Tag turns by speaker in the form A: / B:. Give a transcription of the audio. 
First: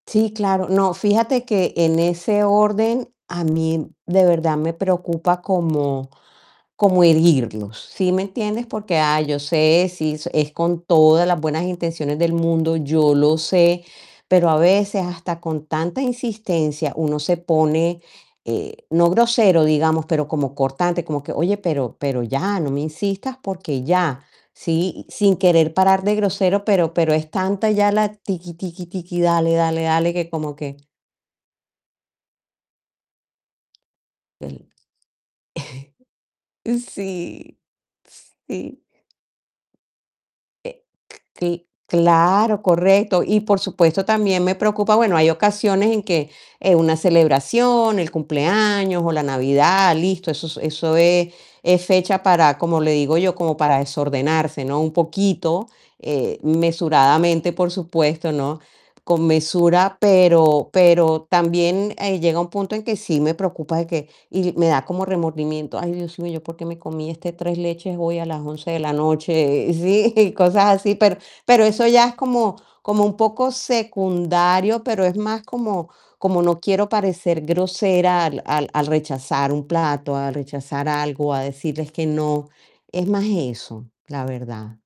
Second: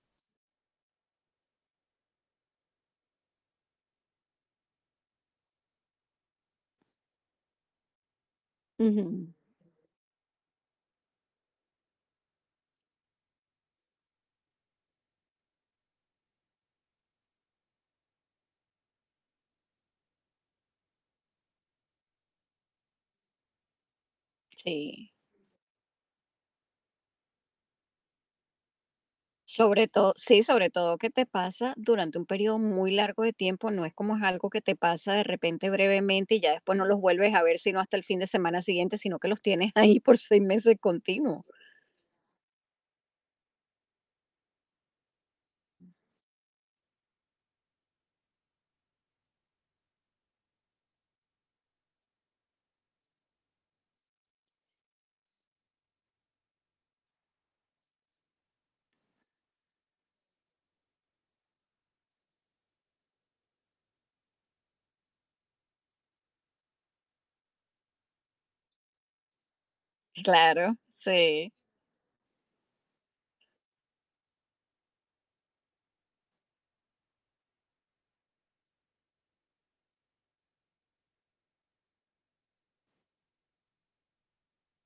A: Sí, claro. No, fíjate que en ese orden a mí de verdad me preocupa como como herirlos, ¿sí me entiendes? Porque ah,
B: Ujú.
A: yo sé, si es con todas las buenas intenciones del mundo, yo lo sé, pero a veces hasta con tanta insistencia uno se pone, eh, no grosero digamos, pero como cortante, como que: "Oye, pero pero ya no me insistas, porque ya". Sí,
B: Sí.
A: sin querer parar de grosero, pero pero es tanta ya la tiki, tiki, tiki, dale, dale,
B: Sobre todo
A: dale, que
B: sí,
A: como
B: sobre
A: que
B: todo que te pasa durante un periodo muy largo de tiempo, no es como es
A: El
B: algo que te pasa de repente brevemente, y ya después no los vuelves a ver,
A: Sí,
B: sino hasta el fin de
A: sí.
B: semana
A: Eh,
B: siguiente, sino que los tienes ahí por 6 meses continuos.
A: cl cla claro, correcto. Y por supuesto, también me preocupa bueno, hay ocasiones en que, eh, una celebración, el cumpleaños o la Navidad, listo, eso eso es es fecha para, como le digo yo, como para desordenarse, ¿no? Un poquito, eh, mesuradamente, por supuesto, ¿no? Con mesura, pero pero también, eh, llega un punto en que sí me preocupa de que y me da como remordimiento: "Ay, Dios mío, ¿yo por qué me comí este 3 leches hoy, a las 11 de la noche?" Sí, cosas
B: Claro,
A: así. Pero
B: sí.
A: pero eso ya es como como un poco secundario, pero es más como como no quiero parecer grosera al al al rechazar un plato, al rechazar algo, a decirles que no. Es más eso, la verdad.